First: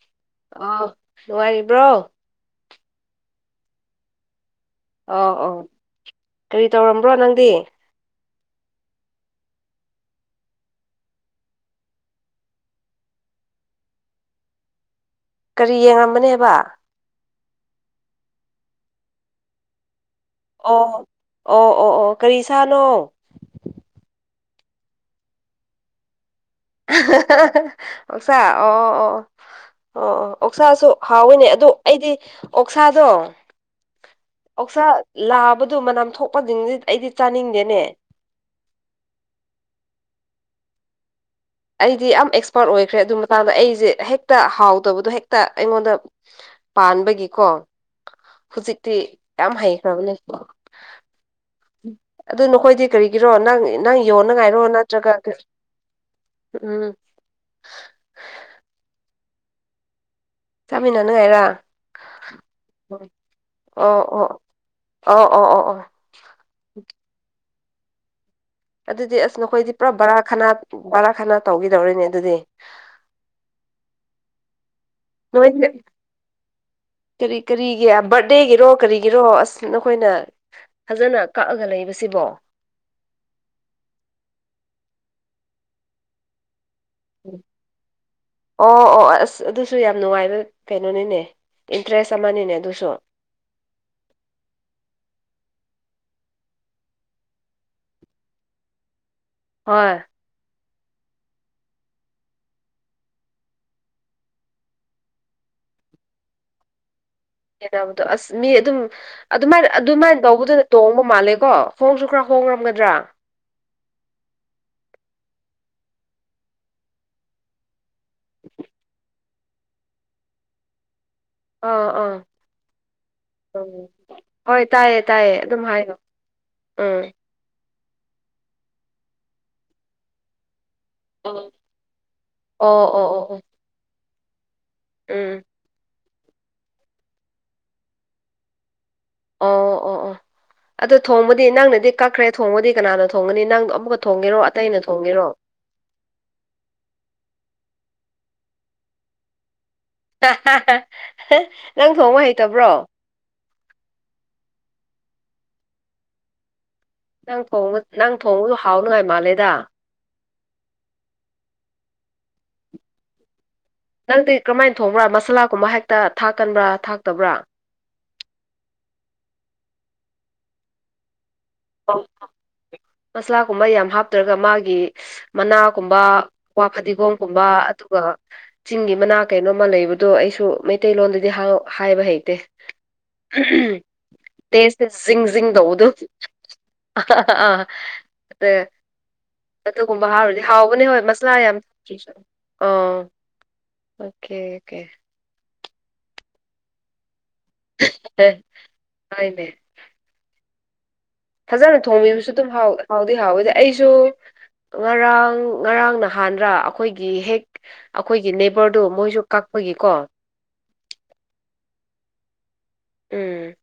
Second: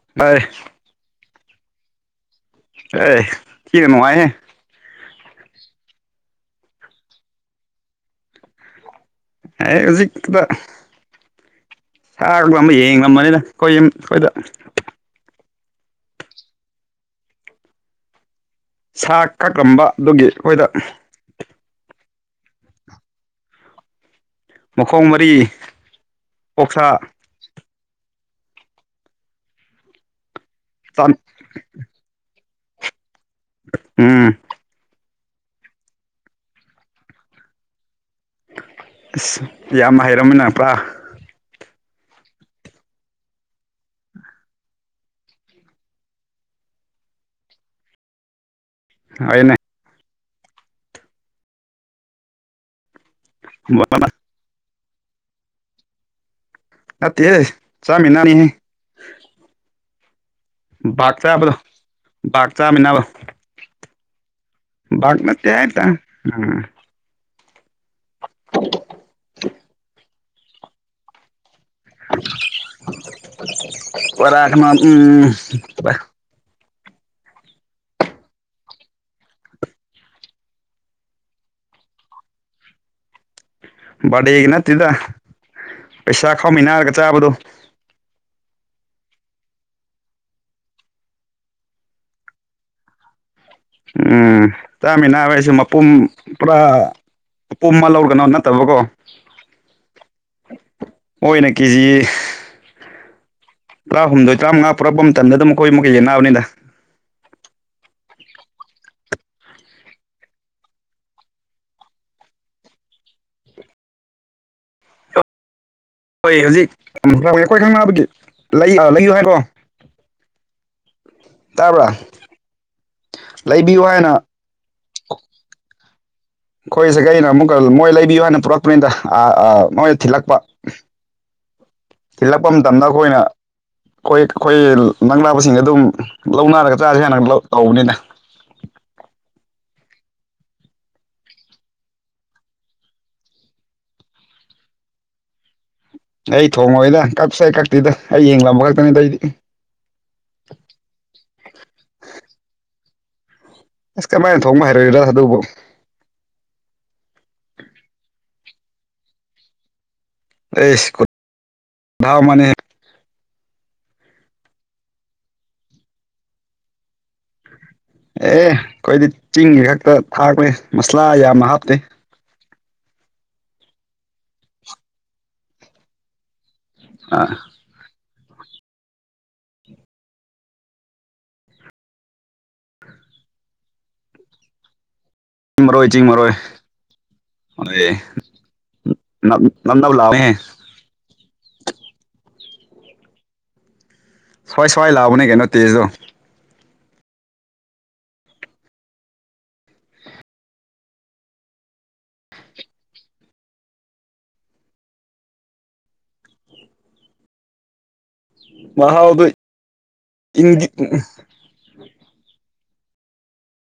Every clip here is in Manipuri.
[unintelligible] ꯑ ꯅꯨꯡꯉꯥꯏꯔꯤꯕ꯭ꯔꯣ ꯑꯦ ꯊꯤꯅꯥ ꯅꯨꯡꯉꯥꯏꯍꯦ ꯑꯧ ꯑꯧ ꯀꯔꯤ ꯇꯧꯔꯝꯕ꯭ꯔꯣ ꯅꯪꯗꯤ ꯍꯧꯖꯤꯛꯇ [unintelligible] ꯌꯦꯡꯂꯝꯕꯅꯤꯅ ꯑꯩꯈꯣꯏ ꯌꯨꯝ ꯑꯩꯈꯣꯏꯗ ꯀꯔꯤ ꯌꯦꯡꯉꯝꯕꯅꯦꯕ ꯁꯥ ꯀꯛꯂꯝꯕ ꯑꯗꯨꯒꯤ ꯑꯩꯈꯣꯏꯗ ꯑꯣ ꯑꯣ ꯑꯣ ꯑꯣ ꯀꯔꯤ ꯁꯥꯅꯣ ꯃꯈꯣꯡ ꯃꯔꯤ ꯑꯣꯛꯁꯥ ꯑꯣꯛꯁꯥ ꯑꯣ ꯑꯣ ꯑꯣ ꯑꯣ ꯑꯣꯛꯁꯥꯁꯨ ꯍꯥꯎꯋꯤꯅꯦ ꯑꯗꯣ ꯑꯩꯗꯤ ꯑꯣꯛꯁꯥꯗꯣ ꯎꯝ ꯑꯣꯛꯁꯥ ꯂꯥꯕꯗꯨ ꯃꯅꯝ ꯊꯣꯛꯄꯁꯤꯡꯗꯤ ꯑꯩꯗꯤ ꯆꯥꯅꯤꯡꯗꯦꯅꯦ ꯑꯁ ꯌꯥꯝ ꯍꯥꯏꯔꯝꯃꯤꯅ ꯄꯨ꯭ꯔꯥ ꯑꯩꯗꯤ ꯌꯥꯝ ꯑꯦꯛꯁꯄꯥꯔꯠ ꯑꯣꯏꯈ꯭ꯔꯦ ꯑꯗꯨ ꯃꯇꯥꯡꯗ ꯑꯩꯁꯦ ꯍꯦꯛꯇ ꯍꯥꯎꯗꯕꯗꯣ ꯍꯦꯛꯇ ꯑꯩꯉꯣꯟꯗ ꯄꯥꯟꯕꯒꯤꯀꯣ ꯍꯧꯖꯤꯛꯇꯤ ꯍꯩꯅꯦ ꯌꯥꯝ ꯍꯩꯈ꯭ꯔꯕꯅꯦ ꯑꯗꯨ ꯅꯈꯣꯏꯗꯤ ꯀꯔꯤꯒꯤꯔꯣ ꯅꯪ ꯅꯪ ꯌꯣꯟꯅ ꯉꯥꯏꯔꯣ ꯅꯪ [unintelligible] ꯎꯝ ꯅꯠꯇꯦ ꯆꯃꯤꯟꯅꯅꯤ ꯆꯃꯤꯟꯅ [unintelligible] ꯍꯥꯏꯔꯥ [unintelligible] ꯆꯥꯃꯤꯅꯕ ꯑꯣ ꯑꯣ [unintelligible] ꯑꯣ ꯑꯣ ꯅꯠꯇꯦ ꯑꯣ ꯑꯣ ꯍꯥꯢꯇꯔꯦ ꯑꯗꯨꯗꯤ ꯑꯁ ꯅꯈꯣꯏꯗꯤ ꯄꯨꯔꯥ ꯕꯔꯥ ꯈꯅꯥ ꯕꯔꯥ ꯈꯅꯥ ꯇꯧꯈꯤꯗꯧꯔꯤꯅꯦ ꯑꯗꯨꯗꯤ ꯀꯣꯔꯥꯛ ꯑꯃ ꯎꯝ ꯅꯣꯏꯁꯦ ꯀꯔꯤ ꯀꯔꯤꯒꯤ ꯕꯥꯔ꯭ꯗꯦꯒꯤꯔꯣ ꯀꯔꯤꯒꯤꯔꯣ ꯑꯁ ꯅꯈꯣꯏꯅ ꯐꯖꯅ ꯀꯛꯑꯒ ꯂꯩꯕꯁꯤꯕꯣ ꯕꯥꯔꯗꯦꯒꯤ ꯅꯠꯇꯦꯗ ꯄꯩꯁꯥ ꯈꯥꯎꯃꯤꯟꯅꯔꯒ ꯆꯥꯕꯗꯨꯣ ꯑꯣ ꯑꯣ ꯑꯁ ꯑꯗꯨꯁꯨ ꯌꯥꯝ ꯅꯨꯡꯉꯥꯏꯕ ꯀꯩꯅꯣꯅꯤꯅꯦ ꯏꯟꯇ꯭ꯔꯦꯁ ꯑꯃꯅꯤꯅꯦ ꯑꯗꯨꯁꯨ ꯎꯝ ꯆꯥꯃꯤꯟꯅꯕ ꯍꯥꯏꯁꯨ ꯃꯄꯨꯝ ꯄꯨꯔꯥ ꯄꯨꯝ ꯑꯃ ꯂꯧꯒꯅꯣ ꯅꯠꯇꯕꯀꯣ ꯍꯣꯏ ꯑꯣꯏꯅ ꯀꯖꯤ ꯍ ꯇꯔꯥꯍꯨꯝꯗꯣꯏ ꯇꯔꯥꯃꯉꯥ ꯄꯨꯔꯄ ꯑꯃ ꯃꯇꯝꯗ ꯈꯣꯏ ꯃꯈꯩ ꯌꯦꯡꯅꯕꯅꯤꯗ ꯌꯦꯡꯅꯕꯗꯣ ꯑꯁ ꯃꯤ ꯑꯗꯨꯝ ꯑꯗꯨꯃꯥꯏꯅ ꯑꯗꯨꯃꯥꯏꯅ ꯇꯧꯕꯗꯅ ꯇꯣꯡꯕ ꯃꯥꯜꯂꯦꯀꯣ ꯍꯣꯡꯁꯨ ꯈꯔ ꯍꯣꯡꯔꯝꯒꯗ꯭ꯔꯥ ꯍꯣꯏ ꯍꯧꯖꯤꯛ [unintelligible] ꯂꯩ ꯂꯩꯌꯣ ꯍꯥꯏꯕꯣ ꯑꯥ ꯇꯥꯕ꯭ꯔꯥ ꯑꯥ ꯎꯝ ꯂꯩꯕꯤꯌꯨ ꯍꯥꯏꯅ ꯍꯣꯏ ꯇꯥꯏꯌꯦ ꯇꯥꯏꯌꯦ ꯑꯗꯨꯝ ꯍꯥꯏꯌꯣ ꯈꯣꯏ ꯎꯝ ꯁꯥꯒꯩꯅ ꯑꯃꯨꯛꯀ ꯃꯣꯏ ꯂꯩꯕꯤꯌꯨ ꯑꯅ ꯄꯨꯔꯛꯄꯅꯤꯗ ꯑꯑ ꯃꯣꯏꯅ ꯊꯤꯜꯂꯛꯄ ꯑꯣ ꯊꯤꯜꯂꯛꯄ ꯃꯇꯝꯗ ꯑꯣ ꯑꯣ ꯑꯩꯈꯣꯏꯅ ꯑꯣ ꯑꯩꯈꯣꯏ ꯑꯩꯈꯣꯏ ꯎꯝ ꯅꯛꯅꯕꯁꯤꯡ ꯑꯗꯨꯝ ꯂꯧꯅꯔꯒ ꯆꯥꯥꯖꯦ ꯍꯥꯢꯅ ꯂꯧ ꯀꯧꯕꯅꯤꯗ ꯑꯣ ꯑꯣ ꯑꯣ ꯑꯗꯨꯗ ꯊꯣꯡꯕꯗꯤ ꯅꯪꯅꯗꯤ ꯀꯛꯈ꯭ꯔꯦ ꯊꯣꯡꯕꯗꯤ ꯀꯅꯥꯅ ꯊꯣꯡꯒꯅꯤ ꯅꯪꯗꯣ ꯑꯃꯨꯛꯀ ꯊꯣꯡꯒꯦꯔꯣ ꯑꯇꯩꯅ ꯊꯣꯡꯒꯦꯔꯣ ꯑꯩ ꯊꯣꯡꯉꯣꯏꯗ ꯀꯞꯁꯨ ꯀꯛꯇꯤꯗ ꯑꯩ ꯌꯦꯡꯂꯝꯕ ꯈꯛꯇꯅꯤꯗ ꯑꯩꯗꯤ ꯍꯥꯍꯥꯍꯥꯍꯡ ꯅꯪ ꯊꯣꯡꯕ ꯍꯩꯇꯕ꯭ꯔꯣ ꯑꯁ ꯀꯃꯥꯏꯅ ꯊꯣꯡꯕ ꯍꯥꯏꯔꯣꯏꯔꯥ ꯑꯗꯨꯕꯨ ꯅꯪ ꯊꯣꯡꯕ ꯅꯪ ꯊꯣꯡꯕꯗꯨ ꯍꯥꯎꯅꯉꯥꯏ ꯃꯥꯜꯂꯦꯗ ꯑꯩꯁ ꯈꯨꯠ ꯗꯥꯎ ꯃꯅꯤ ꯅꯪꯗꯤ ꯀꯃꯥꯏꯅ ꯊꯣꯡꯕ꯭ꯔꯥ ꯃꯁꯥꯂꯥꯒꯨꯝꯕ ꯍꯦꯛꯇ ꯊꯥꯛꯀꯟꯕ꯭ꯔꯥ ꯊꯥꯛꯇꯕ꯭ꯔꯥ ꯑꯦ ꯑꯩꯈꯣꯏꯗꯤ ꯆꯤꯡꯒꯤ ꯈꯛꯇ ꯊꯥꯛꯄꯅꯦ ꯃꯁꯂꯥ ꯌꯥꯝꯅ ꯍꯥꯞꯇꯦ ꯃꯁꯂꯥꯒꯨꯝꯕ ꯌꯥꯝ ꯍꯥꯞꯇ꯭ꯔꯒ ꯃꯥꯒꯤ ꯃꯅꯥꯒꯨꯝꯕ ꯋꯥ ꯑ ꯐꯗꯤꯒꯣꯝꯒꯨꯝꯕ ꯑꯗꯨꯒ ꯆꯤꯡꯒꯤ ꯃꯅꯥ ꯀꯩꯅꯣꯝꯃ ꯂꯩꯕꯗꯣ ꯑꯩꯁꯨ ꯃꯩꯇꯩꯂꯣꯟꯗꯗꯤ ꯍꯧ ꯍꯥꯏꯕ ꯍꯩꯇꯦ [unintelligible] ꯇꯦꯁꯇ ꯖꯤꯡ ꯖꯤꯡ ꯆꯤꯡ ꯇꯧꯕꯗꯨ ꯃꯔꯣꯏ ꯆꯤꯡ ꯃꯔꯣꯏ ꯑꯍꯍꯑ ꯑꯗꯨꯗꯤ ꯇ ꯅꯞ ꯅꯞ ꯅꯞ ꯑꯗꯨꯒꯨꯝꯕ ꯂꯥꯎꯅꯦꯍꯦ ꯍꯥꯎꯔꯗꯤ ꯍꯥꯎ ꯄꯨꯅꯦ ꯍꯣꯏ ꯃꯁꯂꯥ ꯌꯥꯝ ꯇꯤꯁꯨ ꯑ ꯁ꯭ꯋꯥꯏ ꯁꯋꯥꯏ ꯂꯥꯎꯕꯅꯦ ꯀꯩꯅꯣ ꯇꯦꯖꯗꯣ ꯍ ꯍꯣꯏꯅꯦ ꯐꯖꯅ ꯊꯣꯡꯕꯤꯕꯁꯨ ꯑꯗꯨꯝ ꯍꯥꯎ ꯍꯥꯎꯗꯤ ꯍꯥꯎꯋꯦꯗꯤ ꯑꯩꯁꯨ ꯉꯔꯥꯡ ꯉꯔꯥꯡ ꯅꯍꯥꯟꯔ ꯑꯩꯈꯣꯏꯒꯤ ꯍꯦꯛ ꯑꯩꯈꯣꯏꯒꯤ ꯅꯦꯕꯔꯗꯣ ꯃꯣꯏꯁꯨ ꯃꯍꯥꯎꯗꯣ ꯀꯛꯄꯒꯤ ꯀꯣ ꯏꯪꯗꯤ ꯄꯨꯛꯎ ꯎꯝ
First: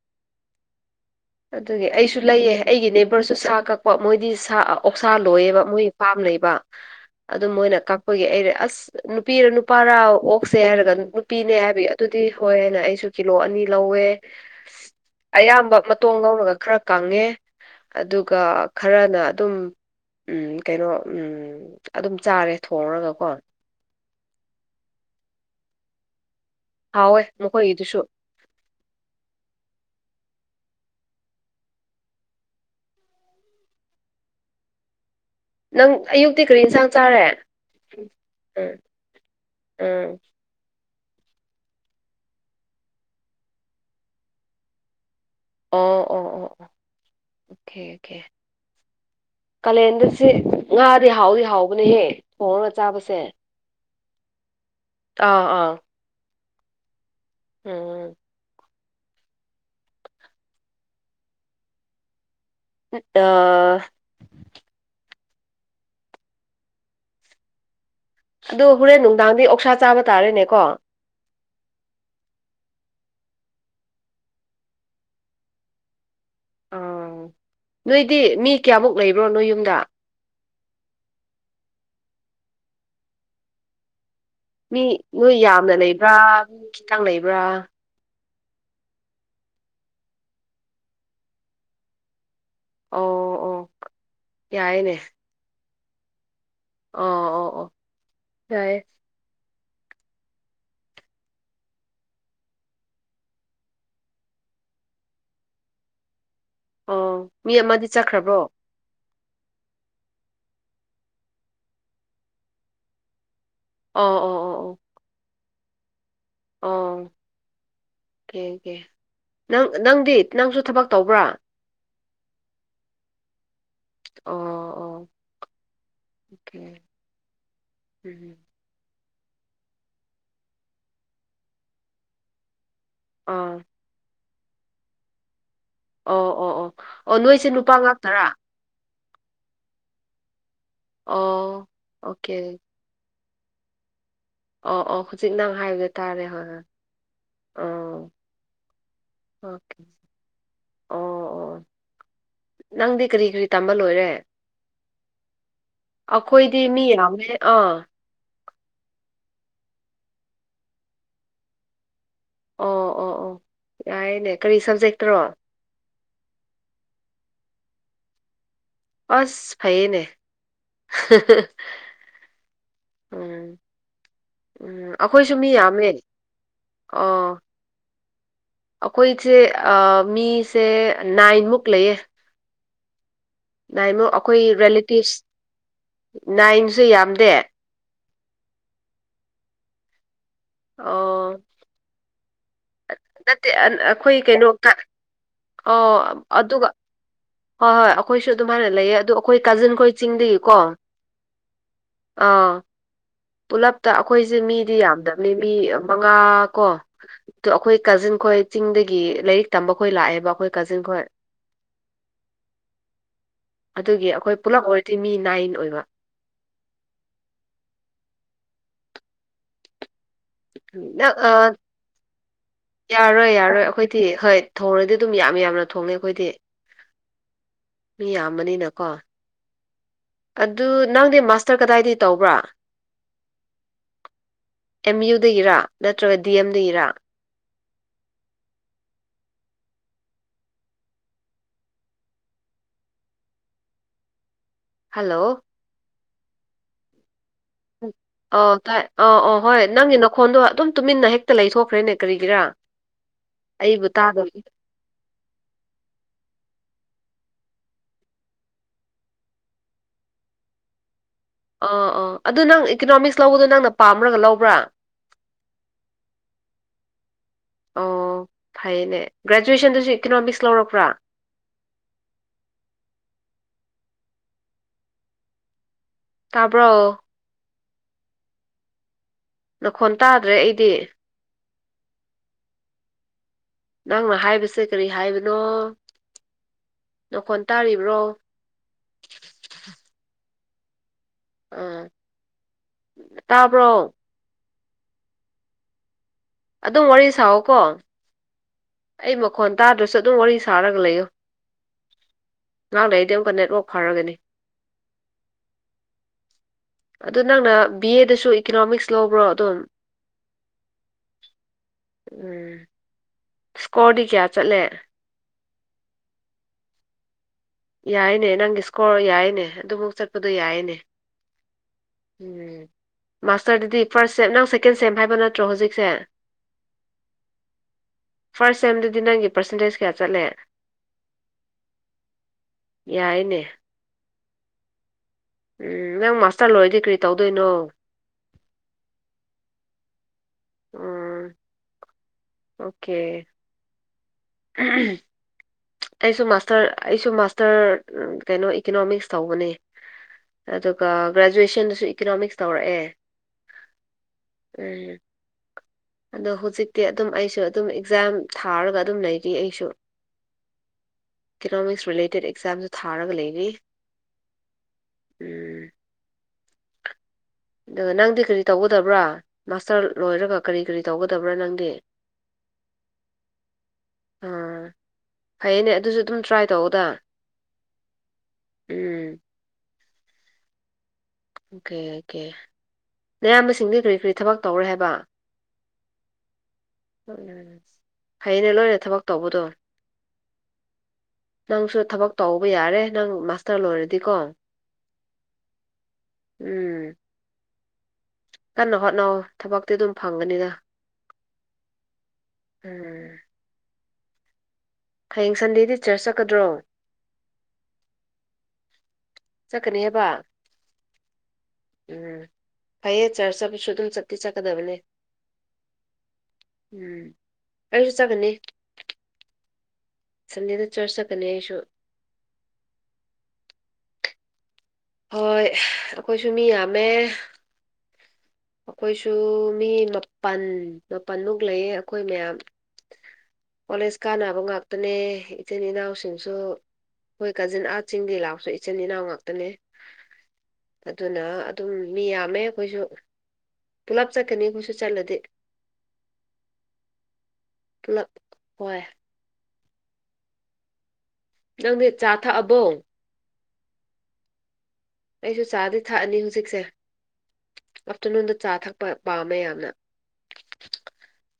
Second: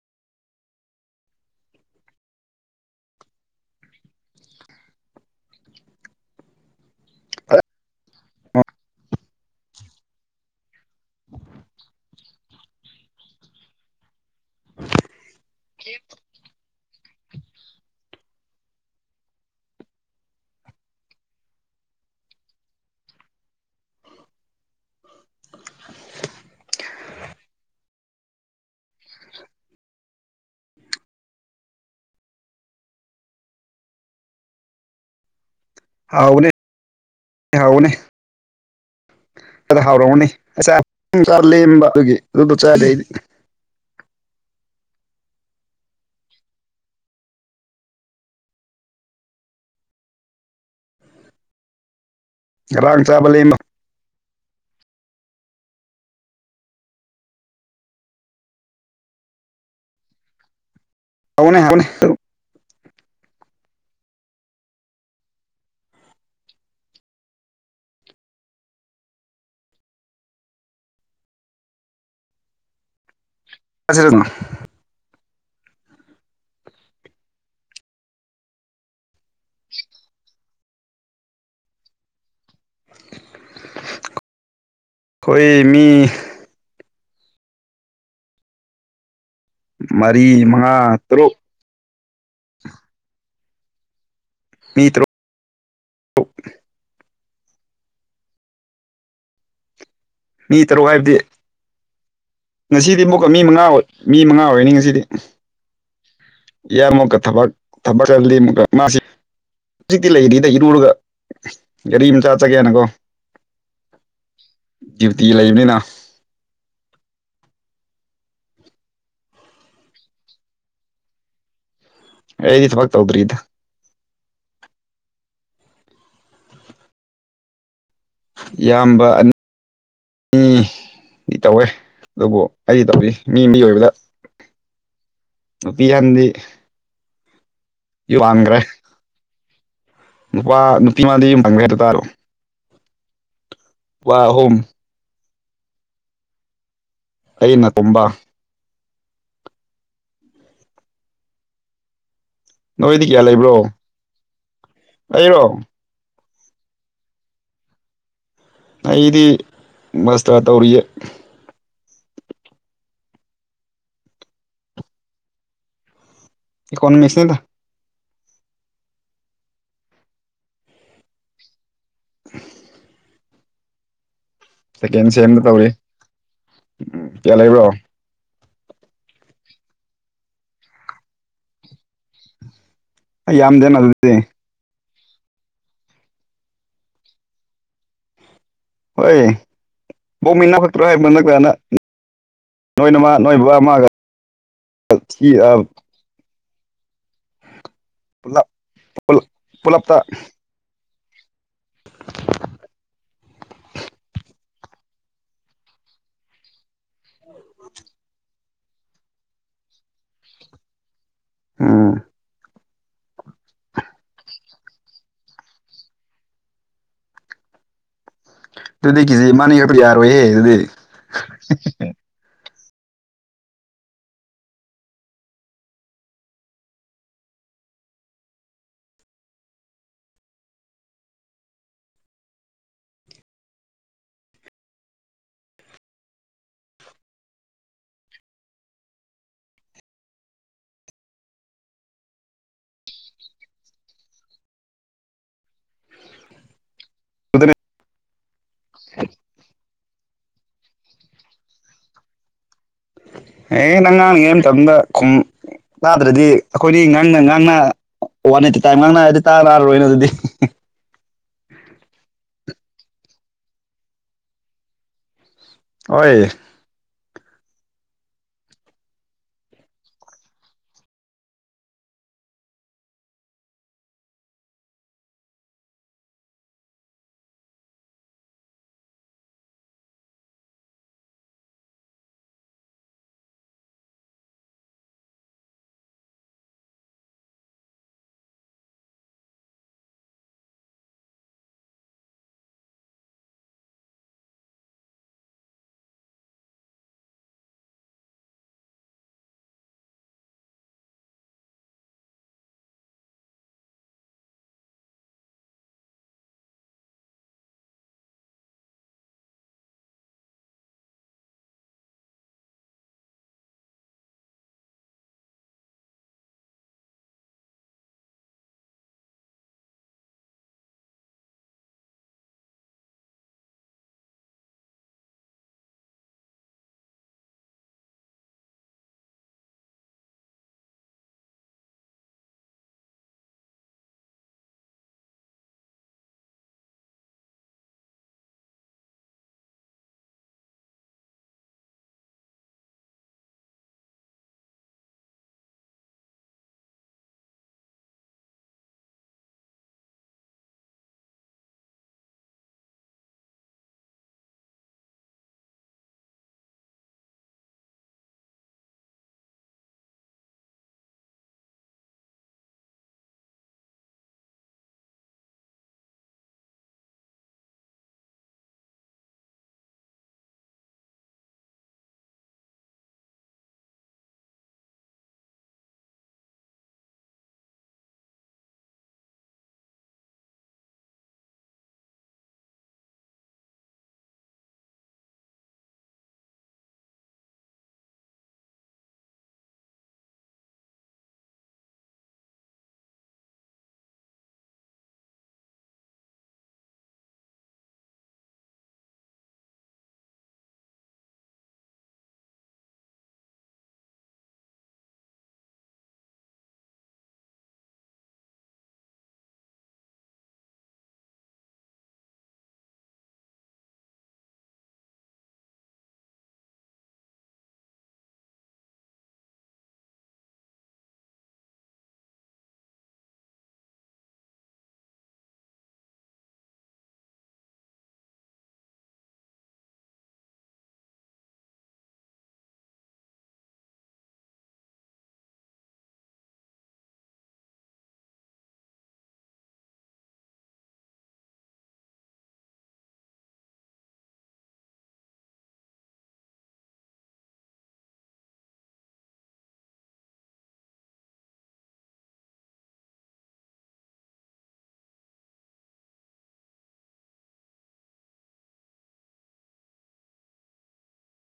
ꯑꯗꯨꯒꯤ ꯑꯩꯁꯨ ꯂꯩꯌꯦ ꯑꯩꯒꯤ ꯅꯦꯕꯔꯁꯨ ꯁꯥ ꯀꯛꯄ ꯃꯣꯏꯗꯤ ꯁꯥ ꯑꯣꯛꯁꯥ ꯂꯣꯏꯌꯦꯕ ꯃꯣꯏ ꯄꯥꯝ ꯂꯩꯩꯕ ꯑꯗꯨ ꯃꯣꯏꯅ ꯀꯛꯄꯒꯤ ꯑꯩꯔꯥ ꯑꯁ ꯅꯨꯄꯤꯔꯥ ꯅꯨꯄꯥꯔꯥ ꯑꯣꯛꯁꯦ ꯍꯥꯏꯔꯒ ꯅꯨꯄꯤꯅꯦ ꯍꯥꯏꯕꯒꯤ ꯑꯗꯨꯗꯤ ꯍꯣꯏꯅ ꯑꯩꯁꯨ ꯀꯤꯂꯣ ꯑꯅꯤ ꯂꯧꯋꯦ ꯑꯌꯥꯝꯕ ꯃ ꯇꯣꯡ ꯂꯧꯔꯒ ꯈꯔ ꯀꯪꯉꯦ ꯑꯗꯨꯒ ꯈꯔꯅ ꯑꯗꯨꯝ ꯎꯝ ꯀꯩꯅꯣ ꯎꯝ ꯑꯗꯨꯝ ꯆꯥꯔꯦ ꯊꯣꯡꯔꯒꯀꯣ ꯍꯥꯎꯋꯦ ꯃꯈꯣꯏꯒꯤꯗꯨꯁꯨ ꯅꯪ ꯑꯌꯨꯛꯇꯤ ꯍꯥꯎꯕꯅꯦ ꯀꯔꯤ ꯏꯟꯁꯥꯡ ꯆꯥꯔꯦ ꯍꯥꯎꯕꯅꯦ ꯎ ꯎꯝ ꯎꯝ ꯉꯁꯥꯏ ꯀꯔ ꯂꯦꯝꯕ ꯑꯗꯨꯒꯤ ꯑꯗꯨꯗꯣ ꯆꯔꯦ ꯑꯩꯗꯤ ꯑꯣ ꯑꯣ ꯑꯣ ꯑꯣ ꯑꯣꯀꯦ ꯀꯥꯂꯦꯟꯗꯔꯁꯦ ꯉꯥꯗꯤ ꯍꯥꯎꯗꯤ ꯍꯥꯎꯕꯅꯦꯍꯦ ꯑꯣꯔ ꯉꯔꯥꯡ ꯑꯦꯖꯥꯞꯁꯦ ꯆꯥꯕ ꯂꯦꯝꯕ ꯑꯥ ꯑꯥ ꯑꯣꯝ ꯍꯥꯎꯅꯦ ꯍꯥꯏꯕꯅꯦ ꯠꯇ ꯑꯗꯨ ꯍꯣꯔꯦꯟ ꯅꯨꯡꯗꯥꯡꯗꯤ ꯑꯣꯛꯁꯥ ꯆꯥꯕ ꯇꯥꯔꯦꯅꯦ ꯀꯣ ꯀꯥꯔꯖꯂꯣꯅꯥ ꯑ ꯅꯣꯏꯗꯤ ꯃꯤ ꯀꯌꯥꯃꯨꯛ ꯂꯩꯕ꯭ꯔꯣ ꯅꯣꯏ ꯌꯨꯝꯗ ꯃꯤ ꯅꯣꯏ ꯑꯩꯈꯣꯏ ꯌꯥꯝꯅ ꯃꯤ ꯂꯩꯕ꯭ꯔꯥ ꯃꯤ ꯈꯤꯇꯪ ꯂꯩꯕ꯭ꯔꯥ ꯃꯔꯤ ꯃꯉꯥ ꯇꯔꯨꯛ ꯑꯣ ꯑꯣ ꯃꯤ ꯌꯥꯏꯅꯦ ꯇꯔꯨꯛ ꯑꯣ ꯑꯣ ꯑꯣ ꯍꯌꯦ ꯃꯤ ꯇꯔꯨꯛ ꯍꯥꯏꯕꯗꯤ ꯉꯁꯤꯗꯤ ꯑꯃꯨꯛꯀ ꯃꯤ ꯃꯉꯥ ꯃꯤ ꯃꯉꯥ ꯑꯣꯏꯔꯅꯤ ꯉꯁꯤꯗꯤ ꯏ ꯑꯃꯨꯛꯀ ꯑꯣ ꯊꯕꯛ ꯃꯤ ꯑꯃꯗꯤ ꯊꯕꯛꯗꯤ ꯆꯠꯈ꯭ꯔꯕ꯭ꯔꯣ ꯑꯃꯨꯛꯀ ꯃꯥꯁꯤ ꯍꯧꯖꯤꯛꯇꯤ ꯂꯩꯔꯤꯗ ꯏꯔꯨꯔꯒ ꯒꯥꯔꯤ ꯑꯃꯝ ꯆꯠ ꯆꯒꯦꯅꯀꯣ ꯑꯣ ꯑꯣ ꯑꯣ ꯑꯣ ꯗ꯭ꯌꯨꯇꯤ ꯂꯩꯕꯅꯤꯅ ꯑꯣꯀꯦꯀꯦ ꯅꯪ ꯅꯪꯗꯤ ꯅꯪꯁꯨ ꯊꯕꯛ ꯇꯧꯕ꯭ꯔꯥ ꯑꯦꯗꯤ ꯊꯕꯛ ꯇꯧꯗꯔ꯭ꯤꯗ꯫ ꯑꯣ ꯑꯣ ꯑꯣꯀꯦ ꯎꯝ꯫ ꯏꯌꯥꯝꯕ ꯑꯅꯤ ꯑꯅꯤ ꯇꯧꯋꯦ ꯑꯗꯨꯕꯨ ꯑꯩ ꯇꯧꯔꯤ꯫ ꯃꯤ ꯃꯤ ꯑꯥ ꯑꯣꯏꯕꯗ꯫ ꯅꯨꯄꯤ ꯑꯣ ꯑꯣ ꯑꯣ ꯑꯣ ꯅꯣꯏꯁꯦ ꯅꯨꯄꯥ ꯉꯥꯛ꯫ ꯏꯋꯥꯡꯒ꯭ꯔꯦ꯫ ꯅꯨꯄꯥ ꯅꯨꯄꯤꯃꯗꯤ ꯌꯨꯝ ꯐꯪꯒꯦ ꯑꯣ ꯍꯥꯏꯛꯇ ꯇꯥꯔꯣ꯫ ꯑꯣꯀꯦ꯫ ꯋꯥ ꯍꯣꯝ ꯑꯣ ꯑꯣ ꯍꯧꯖꯤꯛ ꯅꯪ ꯍꯥꯏꯕꯗ ꯇꯥꯔꯦ ꯍꯣꯏ ꯍꯣꯏ ꯑꯩꯅ ꯇꯨꯝꯕ ꯑꯣ ꯑꯣꯀꯦ ꯑꯣ ꯑꯣ ꯅꯪꯗꯤ ꯅꯣꯏꯗꯤ ꯀꯌꯥ ꯀꯔꯤ ꯀꯔꯤ ꯂꯩꯕ꯭ꯔꯣ ꯇꯝꯕ ꯂꯣꯏꯔꯦ ꯑꯩꯔꯣ ꯑꯩꯈꯣꯏꯗꯤ ꯃꯤ ꯌꯥꯝꯃꯦ ꯑꯥ ꯑꯩꯗꯤ ꯃꯁꯇꯔ ꯇꯧꯔꯤꯌꯦ ꯑꯣ ꯑꯣ ꯑꯣ ꯌꯥꯏꯅꯦ ꯀꯔꯤ ꯁꯕꯖꯦꯛꯇꯔꯣ ꯏꯀꯣꯅꯣꯃꯤꯛꯁꯗ ꯑꯁ ꯐꯌꯦꯅꯦ [inaudible] ꯎꯝ ꯎꯝ ꯁꯦꯀꯦꯟ ꯑꯩꯈꯣꯏꯁꯨ ꯁꯦꯝꯗ ꯃꯤ ꯇꯧꯔꯤ ꯌꯥꯝꯃꯦ ꯎꯝ ꯑꯣ꯫ ꯀꯌꯥ ꯂꯩꯕ꯭ꯔꯣ ꯑꯩꯈꯣꯏꯁꯦ ꯃꯤꯁꯦ ꯅꯥꯏꯟꯃꯨꯛ ꯂꯩꯌꯦ꯫ ꯑꯩ ꯌꯥꯝꯗꯦꯅ ꯅꯥꯏꯃꯨ ꯑꯗꯨꯗꯤ ꯑꯩꯈꯣꯏ ꯔꯤꯂꯦꯇꯤꯞꯁ ꯅꯥꯏꯟꯁꯨ ꯌꯥꯝꯗꯦ꯫ ꯍꯣꯏ ꯕꯧꯃꯅꯥꯐ꯫ ꯑꯣ ꯅꯠꯇꯦ ꯑꯩꯈꯣꯏ ꯀꯩꯅꯣ [unintelligible] ꯑꯣ ꯑꯗꯨꯒ ꯍꯣꯏ ꯍꯣꯏ ꯑꯩꯈꯣꯏꯁꯨ ꯄꯨꯂꯞ ꯑꯗꯨꯝ ꯍꯥꯟꯅ ꯂꯩꯌꯦ ꯑꯗꯨ ꯄꯨꯂꯞ ꯑꯩꯈꯣꯏ ꯀꯥꯖꯤꯟ ꯈꯣꯏ ꯄꯨꯂꯞꯇ ꯆꯤꯡꯗꯒꯤꯀꯣ꯫ ꯑꯥ꯫ ꯄꯨꯂꯞꯇ ꯑꯩꯈꯣꯏꯁꯦ ꯃꯤꯗꯤ ꯌꯥꯝꯗꯕꯅꯤ ꯃꯤ ꯃꯉꯥꯀꯣ꯫ ꯗꯣ ꯑꯩꯈꯣꯏ ꯀꯥꯖꯤꯟ ꯈꯣꯏ ꯆꯤꯡꯗꯒꯤ ꯂꯥꯏꯔꯤꯛ ꯇꯝꯕ ꯈꯣꯏ ꯂꯥꯛꯑꯦꯕ ꯑꯩꯈꯣꯏ ꯀꯥꯖꯤꯟꯈꯣꯏ꯫ ꯎꯝ꯫ ꯑꯗꯨꯒꯤ ꯑꯩꯈꯣꯏ ꯄꯨꯂꯞ ꯑꯣꯏꯔꯗꯤ ꯃꯤ ꯅꯥꯏꯟ ꯑꯣꯏꯕ꯫ ꯑꯗꯨꯗꯤꯈꯤꯁꯤꯃꯅꯤꯒ ꯌꯥꯔꯣꯏꯍꯦ꯫ ꯑꯗꯨꯗꯤ ꯎꯝ꯫ [unintelligible] ꯌꯥꯔꯣꯏ ꯌꯥꯔꯣꯏ ꯑꯩꯈꯣꯏꯗꯤ ꯍꯣꯏ ꯊꯣꯡꯔꯗꯤ ꯑꯗꯨꯝ ꯌꯥꯝ ꯌꯥꯝꯅ ꯊꯣꯡꯅꯤ ꯑꯩꯈꯣꯏꯗꯤ꯫ ꯃꯤ ꯌꯥꯝꯕꯅꯤꯅꯀꯣ꯫ ꯑꯗꯨ ꯅꯪꯗꯤ ꯃꯥꯁꯇꯔ ꯀꯗꯥꯏꯗꯒꯤ ꯇꯧꯕ꯭ꯔꯥ꯫ ꯑꯦꯝ ꯌꯨꯗꯒꯤꯔꯥ ꯅꯠꯇ꯭ꯔꯒ ꯗꯤ ꯑꯦꯝꯗꯒꯤꯗꯒꯤꯔꯥ꯫ ꯍꯜꯂꯣ꯫ ꯑꯗꯨꯅꯦ꯫ ꯎꯝ ꯑꯧ ꯇꯥꯏ ꯑ ꯑꯧ ꯍꯣꯏ ꯅꯪꯒꯤ ꯅꯈꯣꯟꯗꯣ ꯑꯗꯨꯝ ꯇꯨꯃꯤꯟꯅ ꯍꯦꯛꯇ ꯂꯩꯊꯣꯛꯈ꯭ꯔꯦꯅꯦ ꯀꯔꯤꯒꯤꯔꯥ꯫ ꯑꯦ ꯑꯩꯕꯨ ꯇꯥꯗꯕ ꯅꯪꯉꯥꯡꯉꯤꯒꯩ ꯃꯥꯇꯝꯗ ꯈꯨꯝ꯫ ꯇꯥꯗ꯭ꯔꯗꯤ ꯑꯩꯈꯣꯏꯅꯤ ꯉꯥꯡꯅ ꯉꯥꯡꯅ ꯋꯥꯟ ꯑꯩꯠꯇꯤ ꯇꯥꯏꯝ ꯉꯥꯡꯅꯗꯤ ꯇꯥ ꯂꯥꯔꯔꯣꯏꯅ ꯑꯗꯨꯗꯤ꯫ ꯑꯣ ꯑꯣ ꯑꯗꯨ ꯅꯪ ꯏꯀꯅꯣꯃꯤꯛꯁ ꯂꯧꯕꯗꯣ ꯅꯪꯅ ꯄꯥꯝꯔꯒ ꯂꯧꯕ꯭ꯔꯥ꯫ ꯑꯣꯏ꯫ ꯑꯣ ꯐꯩꯅꯦ ꯒ꯭ꯔꯦꯖꯨꯋꯦꯁꯟꯗꯨꯁꯨ ꯏꯀꯣꯅꯣꯃꯤꯛꯁ ꯂꯧꯔꯛꯄ꯭ꯔꯥ꯫ ꯇꯥꯕ꯭ꯔꯣ꯫ ꯅꯈꯣꯟ ꯇꯥꯗ꯭ꯔꯦ ꯑꯩꯗꯤ꯫ ꯅꯪꯅ ꯍꯥꯏꯕꯁꯦ ꯀꯔꯤ ꯍꯥꯏꯕꯅꯣ꯫ ꯅꯈꯣꯟ ꯇꯥꯔꯤꯕ꯭ꯔꯣ꯫ ꯑꯥ ꯇꯥꯕ꯭ꯔꯣ꯫ ꯑꯗꯨꯝ ꯋꯥꯔꯤ ꯁꯥꯑꯣ ꯀꯣ ꯑꯩ ꯃꯈꯣꯟ ꯇꯥꯗ꯭ꯔꯁꯨ ꯑꯗꯨꯝ ꯋꯥꯔꯤ ꯁꯥꯔꯒ ꯂꯩꯌꯣ ꯉꯍꯥꯡꯅ ꯑꯩꯗꯤ ꯑꯃꯛꯀ ꯅꯦꯠꯋꯥꯛ ꯐꯔꯒꯅꯤ ꯑꯗꯨ ꯅꯪꯅ ꯕꯤ ꯑꯦꯗꯁꯨ ꯏꯀꯅꯣꯃꯤꯛꯁ ꯂꯧꯕ꯭ꯔꯣ ꯑꯗꯨꯝ ꯎꯝ ꯁ꯭ꯀꯣꯔꯗꯤ ꯀꯌꯥ ꯆꯠꯂꯦ ꯌꯥꯏꯅꯦ ꯅꯪꯒꯤ ꯏꯁꯀꯣꯔ ꯌꯥꯏꯅꯦ ꯑꯗꯨꯃꯨ ꯆꯠꯄꯗꯣ ꯌꯥꯏꯅꯦ ꯎꯝ ꯃꯥꯁꯇꯔꯗꯗꯤ ꯐꯥꯔꯁ ꯁꯦꯞ ꯅꯪ ꯁꯦꯀꯦꯟ ꯁꯦꯝ ꯍꯥꯏꯕ ꯅꯠꯇ꯭ꯔꯣ ꯍꯧꯖꯤꯛꯁꯦ꯫ ꯐꯥꯔꯁ ꯁꯦꯝꯗꯨꯗꯤ ꯅꯪꯒꯤ ꯄꯔꯁꯦꯟꯇꯦꯖ ꯀꯌꯥ ꯆꯠꯂꯦ꯫ ꯌꯥꯏꯅꯦ꯫ ꯎꯝ ꯅꯪ ꯃꯥꯁꯇꯔ ꯂꯣꯏꯔꯗꯤ ꯀ꯭ꯔꯤ ꯇꯧꯗꯣꯏꯅꯣ꯫ ꯎꯝ꯫ ꯑꯣꯀꯦ꯫ ꯎꯝ ꯎꯝ꯫ ꯑꯩꯁꯨ ꯃꯥꯁꯇꯔ ꯑꯩꯁꯨ ꯃꯥꯁꯇꯔ ꯀꯩꯅꯣ ꯏꯀꯣꯅꯣꯃꯤꯛꯁ ꯇꯧꯕꯅꯦ꯫ ꯑꯗꯨꯒ ꯒ꯭ꯔꯦꯖꯨꯑꯦꯁꯟꯗꯁꯨ ꯏꯀꯅꯣꯃꯤꯛꯁ ꯇꯧꯔꯛꯑꯦ꯫ ꯎꯝ꯫ ꯑꯗꯣ ꯍꯧꯖꯤꯛꯇꯤ ꯑꯗꯨꯝ ꯑꯩꯁꯨ ꯑꯗꯨꯝ ꯑꯦꯛꯖꯥꯝ ꯊꯥꯔꯒ ꯑꯗꯨꯝ ꯂꯩꯔꯤ ꯑꯩꯁꯨ ꯏꯀꯣꯅꯣꯃꯤꯛꯁ ꯔꯤꯂꯦꯇꯦꯠ ꯑꯦꯛꯖꯥꯝꯁꯨ ꯊꯥꯔꯒ ꯂꯩꯔꯤ ꯎꯝ ꯑꯗꯨꯒ ꯅꯪꯗꯤ ꯀꯔꯤ ꯇꯧꯒꯗꯕ꯭ꯔꯥ ꯃꯥꯁꯇꯔ ꯂꯣꯏꯔꯒ ꯀꯔꯤ ꯀꯔꯤ ꯇꯧꯒꯗꯕ꯭ꯔꯥ ꯅꯪꯗꯤ [inaudible] ꯑꯥ ꯐꯩꯌꯦꯅꯦ ꯑꯗꯨꯁꯨ ꯑꯗꯨꯝ ꯇ꯭ꯔꯥꯏ ꯇꯧꯧꯕꯗ ꯎꯝ ꯑꯣꯀꯦ ꯑꯣꯀꯦ ꯑꯌꯥꯝꯕꯁꯤꯡꯗꯤ ꯀꯔꯤ ꯀꯔꯤ ꯊꯕꯛ ꯇꯧꯔꯦ ꯍꯥꯏꯕ ꯍꯣꯏ ꯐꯌꯦꯅꯦ ꯂꯣꯏꯅ ꯊꯕꯛ ꯇꯧꯕꯗꯣ ꯅꯪꯁꯨ ꯊꯕꯛ ꯇꯧꯧꯕ ꯌꯥꯔꯦ ꯅꯪ ꯃꯥꯁꯇꯔ ꯂꯣꯏꯔꯗꯤꯀꯣ ꯎꯝ ꯀꯟꯅ ꯍꯣꯠꯅꯧ ꯊꯕꯛꯇꯤ ꯑꯗꯨꯝ ꯐꯪꯒꯅꯤꯗ ꯎꯝ ꯍꯌꯦꯡ ꯁꯟꯗꯦꯗꯤ ꯆꯔꯆ ꯆꯠꯀꯗ꯭ꯔꯣ ꯆꯠꯀꯅꯤ ꯍꯥꯏꯕ ꯎꯝ ꯐꯩꯌꯦꯦ ꯆꯥꯔ ꯆꯄꯁꯨ ꯑꯗꯨꯝ ꯆꯠꯇꯠꯇꯤ ꯆꯠꯀꯗꯕꯅꯦ ꯎꯝ ꯀꯁꯨ ꯆꯒꯅꯤ ꯁꯟꯗꯦꯗ ꯆꯔꯆ ꯆꯠꯀꯅꯤ ꯑꯩꯁꯨ ꯍꯣꯏ ꯑꯩꯈꯣꯏꯁꯨ ꯃꯤ ꯌꯥꯝꯃꯦ ꯑꯩꯈꯣꯏꯁꯨ ꯃꯤ ꯃꯥꯄꯜ ꯃꯥꯄꯜꯃꯨꯛ ꯂꯩꯌꯦ ꯑꯩꯈꯣꯏ ꯃꯌꯥꯝ ꯀꯣꯂꯦꯖ ꯀꯥꯟꯅꯕ ꯉꯥꯛꯇꯅꯦ ꯏꯆꯤꯟ ꯏꯅꯥꯎꯁꯤꯡꯁꯨ ꯍꯣꯏ ꯀꯥꯖꯤꯟ ꯑꯥ ꯆꯤꯡ ꯂꯥꯛꯄꯁꯨ ꯏꯆꯤꯟ ꯏꯅꯥꯎ ꯉꯥꯛꯇꯅꯦ ꯑꯗꯨꯅ ꯑꯗꯨꯝ ꯃꯤ ꯌꯥꯝꯃꯦ ꯑꯩꯈꯣꯏꯁꯨ ꯄꯨꯂꯞ ꯆꯠꯀꯅꯤ ꯑꯩꯈꯣꯏꯁꯨ ꯆꯠꯂꯗꯤꯦ ꯍꯣꯏ ꯅꯪꯗꯤ ꯆꯥ ꯊꯛꯑꯕꯣ ꯑꯩꯁꯨ ꯆꯥꯗꯤ ꯊꯛꯑꯅꯤ ꯍꯧꯖꯤꯛꯁꯦ ꯑꯥꯐꯇꯔꯅꯨꯟꯗ ꯆꯥ ꯊꯛꯄ ꯄꯥꯝꯃꯦ ꯌꯥꯝꯅ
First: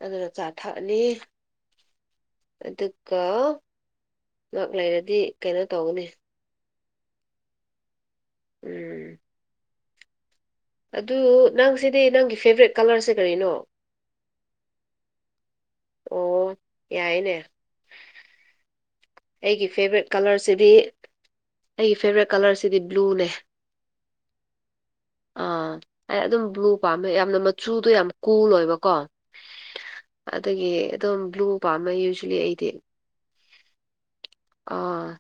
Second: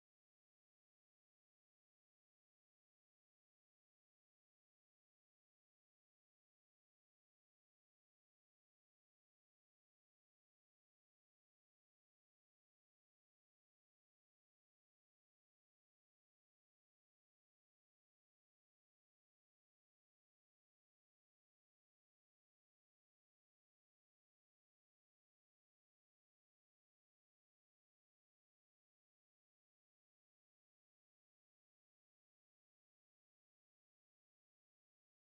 ꯑꯗꯨꯅ ꯆꯥ ꯊꯛꯑꯅꯤ ꯑꯗꯨꯒ ꯉꯥꯛ ꯂꯩꯔꯗꯤ ꯀꯩꯅꯣ ꯇꯧꯒꯅꯤ ꯎꯝ ꯑꯗꯨ ꯅꯪꯁꯤꯗꯤ ꯅꯪꯒꯤ ꯐꯦꯕꯣꯔꯦꯠ ꯀꯂꯔꯁꯦ ꯀꯔꯤꯅꯣ ꯑꯣ ꯌꯥꯏꯅꯦ ꯑꯩꯒꯤ ꯐꯦꯕꯣꯔꯥꯏꯠ ꯀꯂꯔꯁꯤꯗꯤ ꯑꯩꯒꯤ ꯐꯦꯕꯣꯔꯥꯏꯠ ꯀꯂꯔꯁꯤꯗꯤ ꯕ꯭ꯂꯨꯅꯦ ꯑꯥ ꯑꯩ ꯑꯗꯨꯝ ꯕ꯭ꯂꯨ ꯄꯥꯝꯃꯦ ꯌꯥꯝꯅ ꯃꯆꯨꯗꯣ ꯌꯥꯝ ꯀꯨꯜ ꯑꯣꯏꯕꯀꯣ ꯑꯗꯒꯤ ꯑꯗꯨꯝ ꯕ꯭ꯂꯨ ꯄꯥꯝꯃ ꯌꯨꯖꯂꯤ ꯑꯩꯗꯤ ꯑ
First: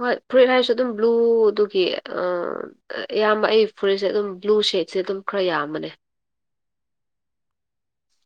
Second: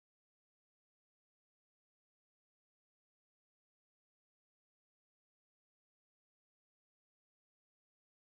ꯍꯣꯏ ꯐꯨꯔꯤꯠ ꯍꯥꯏꯔꯁꯨ ꯑꯗꯨꯝ ꯕ꯭ꯂꯨ ꯑꯗꯨꯒꯤ ꯑ ꯏꯌꯥꯝꯕ ꯑꯩ ꯐꯨꯔꯤꯠꯁꯦ ꯑꯗꯨꯝ ꯕ꯭ꯂꯨ ꯁꯦꯠꯁꯦ ꯑꯗꯨꯝ ꯈꯔ ꯌꯥꯝꯕꯅꯦ